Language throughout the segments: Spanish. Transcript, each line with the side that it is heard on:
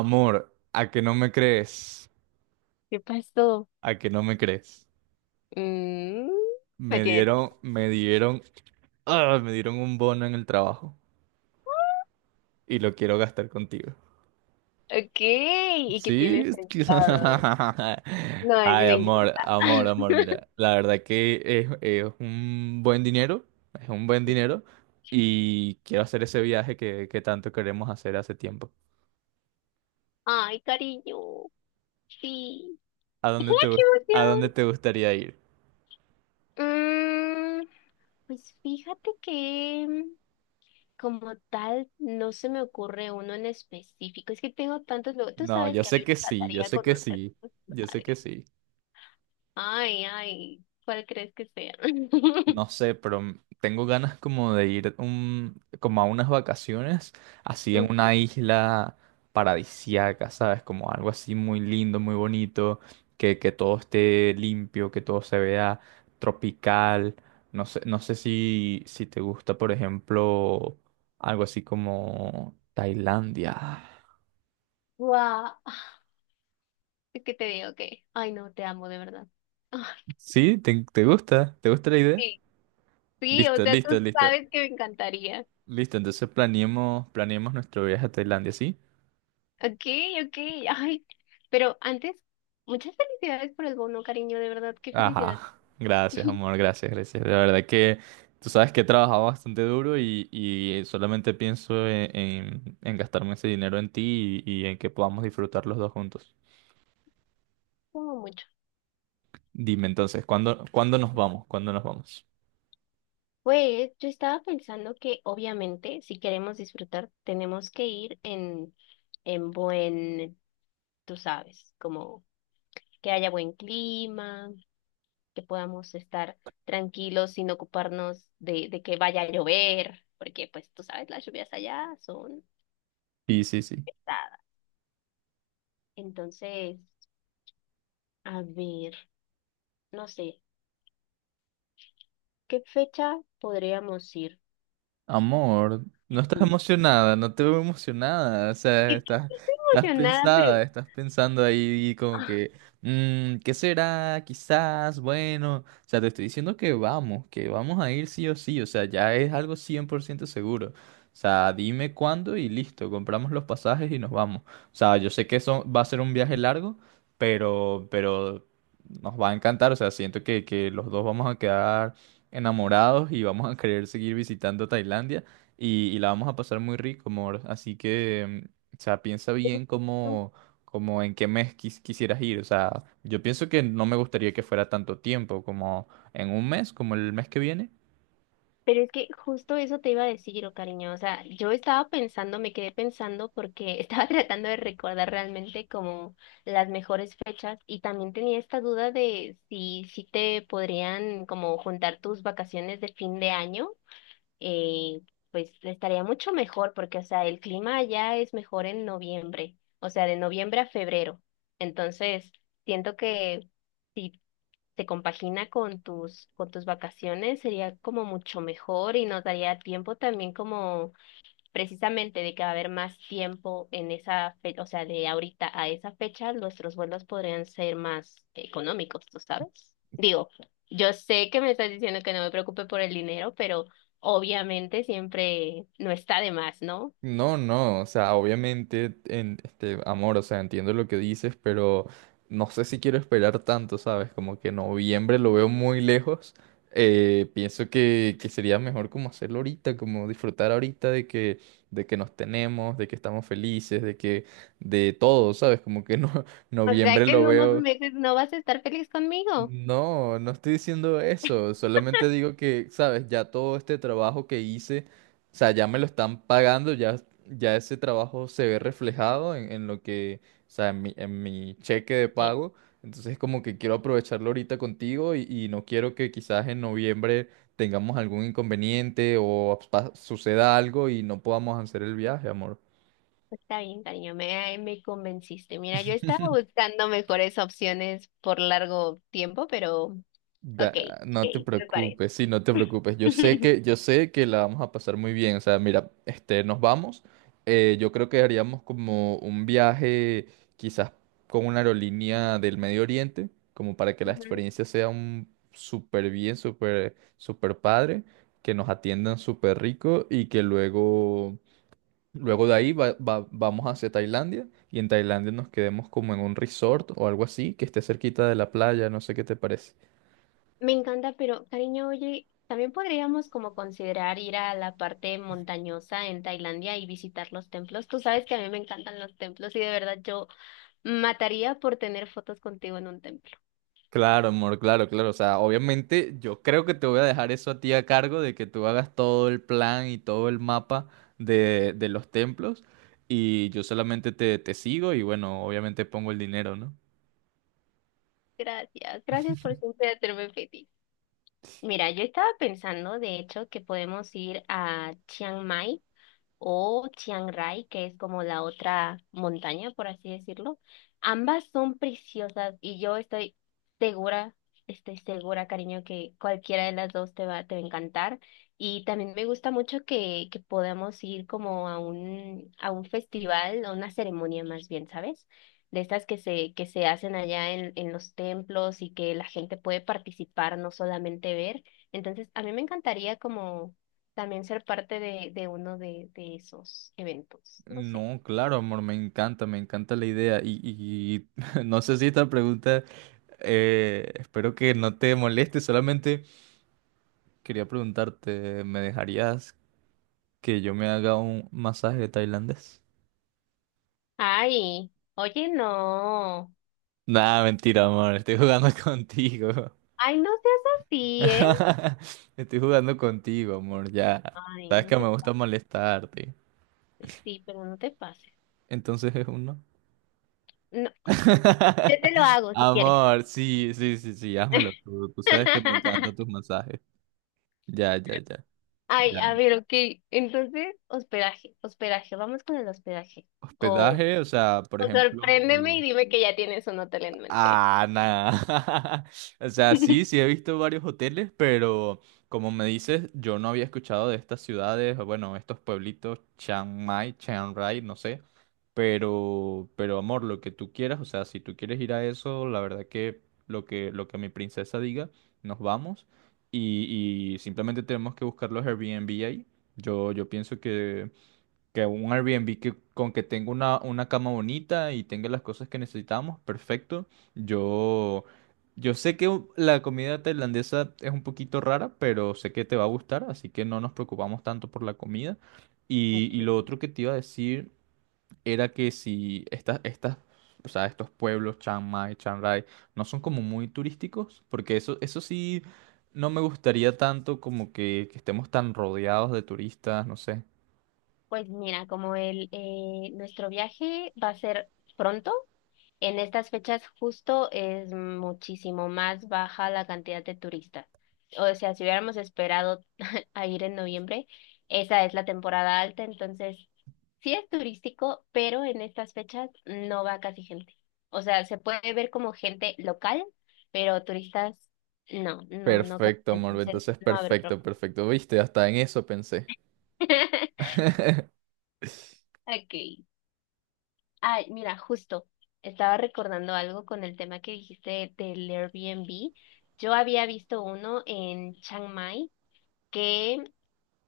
right: Amor, a que no me crees,
left: ¿Qué pasó?
right: a que no me crees.
left: Mm, me
right: Me
left: tienes.
right: dieron, me dieron, Me dieron un bono en el trabajo y lo quiero gastar contigo.
left: Ok, ¿y qué
right: Sí.
left: tienes pensado? No,
right: Ay,
left: me
right: amor,
left: encanta.
right: amor, amor, mira, la verdad que es un buen dinero, es un buen dinero y quiero hacer ese viaje que tanto queremos hacer hace tiempo.
left: Ay, cariño. Sí.
right: ¿A
left: ¡Ay,
right: dónde te,
left: qué
right: gust- a dónde
left: emoción!
right: te gustaría ir?
left: Mm, pues fíjate que como tal no se me ocurre uno en específico. Es que tengo tantos lugares. Tú
right: No,
left: sabes
right: yo
left: que a mí
right: sé
left: me
right: que sí, yo
left: encantaría
right: sé que
left: conocer
right: sí,
left: muchos
right: yo sé que
left: lugares.
right: sí.
left: Ay, ay, ¿cuál crees que sea?
right: No sé, pero tengo ganas como de como a unas vacaciones, así en una isla paradisíaca, ¿sabes? Como algo así muy lindo, muy bonito, que todo esté limpio, que todo se vea tropical. No sé, no sé si te gusta, por ejemplo, algo así como Tailandia.
left: Guau. Es que te digo que, ay no, te amo de verdad. Ay,
right: ¿Sí? ¿Te gusta? ¿Te gusta la idea?
left: sí. Sí, o
right: Listo,
left: sea, tú
right: listo, listo.
left: sabes que me encantaría.
right: Listo, entonces planeemos, planeemos nuestro viaje a Tailandia, ¿sí?
left: Ok, ok, ay. Pero antes, muchas felicidades por el bono, cariño, de verdad, qué felicidad.
right: Ajá, gracias, amor, gracias, gracias. La verdad que tú sabes que he trabajado bastante duro y solamente pienso en gastarme ese dinero en ti y en que podamos disfrutar los dos juntos.
left: Como mucho.
right: Dime entonces, ¿cuándo, cuándo nos vamos? ¿Cuándo nos vamos?
left: Pues yo estaba pensando que obviamente si queremos disfrutar tenemos que ir en buen, tú sabes, como que haya buen clima, que podamos estar tranquilos sin ocuparnos de que vaya a llover, porque pues tú sabes, las lluvias allá son
right: Sí, sí, sí.
left: pesadas. Entonces, a ver, no sé, ¿qué fecha podríamos ir
right: Amor,
left: a
right: no estás
left: Yu?
right: emocionada, no te veo emocionada, o sea,
left: Es que
right: estás,
left: estoy
right: estás
left: emocionada, pero...
right: pensada, estás pensando ahí como que, ¿qué será? Quizás, bueno, o sea, te estoy diciendo que vamos a ir sí o sí, o sea, ya es algo 100% seguro. O sea, dime cuándo y listo, compramos los pasajes y nos vamos. O sea, yo sé que eso va a ser un viaje largo, pero nos va a encantar, o sea, siento que los dos vamos a quedar enamorados y vamos a querer seguir visitando Tailandia y la vamos a pasar muy rico, amor. Así que, o sea, piensa bien
left: ah,
right: cómo, cómo en qué mes quisieras ir. O sea, yo pienso que no me gustaría que fuera tanto tiempo, como en un mes, como el mes que viene.
left: pero es que justo eso te iba a decir, oh, cariño. O sea, yo estaba pensando, me quedé pensando porque estaba tratando de recordar realmente como las mejores fechas y también tenía esta duda de si te podrían como juntar tus vacaciones de fin de año. Eh, pues estaría mucho mejor porque, o sea, el clima allá es mejor en noviembre, o sea, de noviembre a febrero. Entonces, siento que... si se compagina con tus vacaciones, sería como mucho mejor y nos daría tiempo también como precisamente de que va a haber más tiempo en esa fecha, o sea, de ahorita a esa fecha, nuestros vuelos podrían ser más económicos, ¿tú sabes? Digo, yo sé que me estás diciendo que no me preocupe por el dinero, pero obviamente siempre no está de más, ¿no?
right: No, no, o sea, obviamente, amor, o sea, entiendo lo que dices, pero no sé si quiero esperar tanto, ¿sabes? Como que noviembre lo veo muy lejos. Pienso que sería mejor como hacerlo ahorita, como disfrutar ahorita de que nos tenemos, de que estamos felices, de que, de todo, ¿sabes? Como que no,
left: O sea
right: noviembre
left: que
right: lo
left: en unos
right: veo.
left: meses no vas a estar feliz conmigo.
right: No, no estoy diciendo eso, solamente digo que, sabes, ya todo este trabajo que hice, o sea, ya me lo están pagando, ya, ya ese trabajo se ve reflejado en lo que, o sea, en mi cheque de pago, entonces como que quiero aprovecharlo ahorita contigo y no quiero que quizás en noviembre tengamos algún inconveniente o suceda algo y no podamos hacer el viaje, amor.
left: Pues, está bien, cariño, me convenciste. Mira, yo estaba buscando mejores opciones por largo tiempo, pero ok, ok,
right: No te
left: me parece.
right: preocupes, sí, no te preocupes. Yo sé que la vamos a pasar muy bien. O sea, mira, este, nos vamos. Yo creo que haríamos como un viaje, quizás con una aerolínea del Medio Oriente, como para que la
left: Ujú.
right: experiencia sea un súper bien, súper, súper padre, que nos atiendan súper rico y que luego, luego de ahí vamos hacia Tailandia y en Tailandia nos quedemos como en un resort o algo así, que esté cerquita de la playa, no sé qué te parece.
left: Me encanta, pero cariño, oye, también podríamos como considerar ir a la parte montañosa en Tailandia y visitar los templos. Tú sabes que a mí me encantan los templos y de verdad yo mataría por tener fotos contigo en un templo.
right: Claro, amor, claro, claro. O sea, obviamente yo creo que te voy a dejar eso a ti a cargo de que tú hagas todo el plan y todo el mapa de los templos y yo solamente te sigo y bueno, obviamente pongo el dinero, ¿no?
left: Gracias, gracias por siempre hacerme feliz. Mira, yo estaba pensando, de hecho, que podemos ir a Chiang Mai o Chiang Rai, que es como la otra montaña, por así decirlo. Ambas son preciosas y yo segura, estoy segura, cariño, que cualquiera de las dos te va a encantar. Y también me gusta mucho que podamos ir como a un festival, a una ceremonia más bien, ¿sabes? De estas que se hacen allá en los templos y que la gente puede participar, no solamente ver. Entonces, a mí me encantaría como también ser parte de uno de esos eventos. No sé.
right: No, claro, amor, me encanta la idea no sé si esta pregunta, espero que no te moleste, solamente quería preguntarte, ¿me dejarías que yo me haga un masaje tailandés?
left: Ay, oye, no.
right: Nada, mentira, amor, estoy jugando contigo.
left: Ay, no seas así, ¿eh?
right: Estoy jugando contigo, amor, ya.
left: Ay,
right: Sabes
left: no
right: que me
left: te
right: gusta molestarte.
left: pases. Sí, pero no te pases.
right: Entonces es uno.
left: No, yo te lo hago si quieres.
right: Amor, sí, sí, sí, sí, házmelo tú. Tú sabes que me encantan tus masajes. Ya, ya, ya.
left: Ay,
right: Ya.
left: a ver, ok. Entonces, hospedaje, hospedaje, vamos con el hospedaje. O,
right: Hospedaje, o sea, por
left: o
right: ejemplo.
left: sorpréndeme y dime que ya tienes un hotel en mente.
right: Ah, nada. O sea, sí, sí he visto varios hoteles, pero como me dices, yo no había escuchado de estas ciudades, o bueno, estos pueblitos, Chiang Mai, Chiang Rai, no sé. Pero amor, lo que tú quieras, o sea, si tú quieres ir a eso, la verdad que lo que mi princesa diga, nos vamos. Y simplemente tenemos que buscar los Airbnb ahí. Yo pienso que un Airbnb que con que tenga una cama bonita y tenga las cosas que necesitamos, perfecto. Yo, yo sé que la comida tailandesa es un poquito rara, pero sé que te va a gustar, así que no nos preocupamos tanto por la comida.
left: Ok.
right: Y lo otro que te iba a decir era que si o sea, estos pueblos, Chiang Mai, Chiang Rai, no son como muy turísticos, porque eso sí, no me gustaría tanto como que estemos tan rodeados de turistas, no sé.
left: Pues mira, como el nuestro viaje va a ser pronto, en estas fechas justo es muchísimo más baja la cantidad de turistas. O sea, si hubiéramos esperado a ir en noviembre, esa es la temporada alta, entonces sí es turístico, pero en estas fechas no va casi gente. O sea, se puede ver como gente local, pero turistas no, no, no casi,
right: Perfecto, amor.
left: entonces
right: Entonces,
left: no va a haber problema.
right: perfecto, perfecto. Viste, hasta en eso pensé.
left: Ok. Ay, mira, justo, estaba recordando algo con el tema que dijiste del Airbnb. Yo había visto uno en Chiang Mai que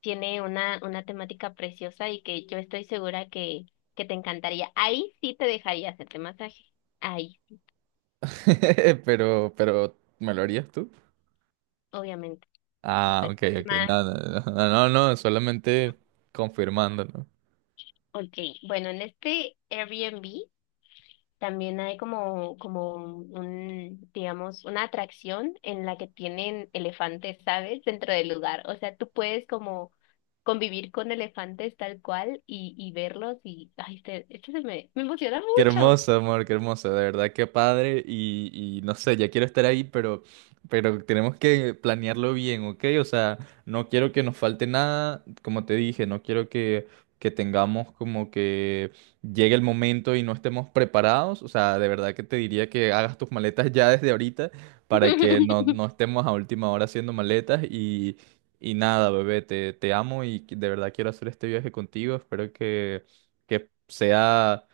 left: tiene una temática preciosa y que yo estoy segura que te encantaría. Ahí sí te dejaría hacerte masaje. Ahí,
right: Pero, ¿me lo harías tú?
left: obviamente.
right: Ah,
left: Pero
right: ok,
left: es
right: ok.
left: más,
right: No, no, no, no, no, no, solamente confirmando, ¿no?
left: ok. Bueno, en este Airbnb también hay como, como un, digamos, una atracción en la que tienen elefantes, ¿sabes? Dentro del lugar. O sea, tú puedes como convivir con elefantes tal cual y verlos y, ay, esto se me emociona
right: Qué
left: mucho.
right: hermoso, amor, qué hermoso, de verdad, qué padre. Y no sé, ya quiero estar ahí, pero tenemos que planearlo bien, ¿ok? O sea, no quiero que nos falte nada, como te dije, no quiero que tengamos como que llegue el momento y no estemos preparados. O sea, de verdad que te diría que hagas tus maletas ya desde ahorita para que no, no estemos a última hora haciendo maletas. Y nada, bebé, te amo y de verdad quiero hacer este viaje contigo. Espero que sea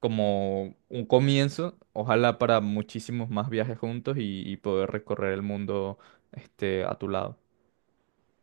right: como un comienzo, ojalá para muchísimos más viajes juntos y poder recorrer el mundo este, a tu lado.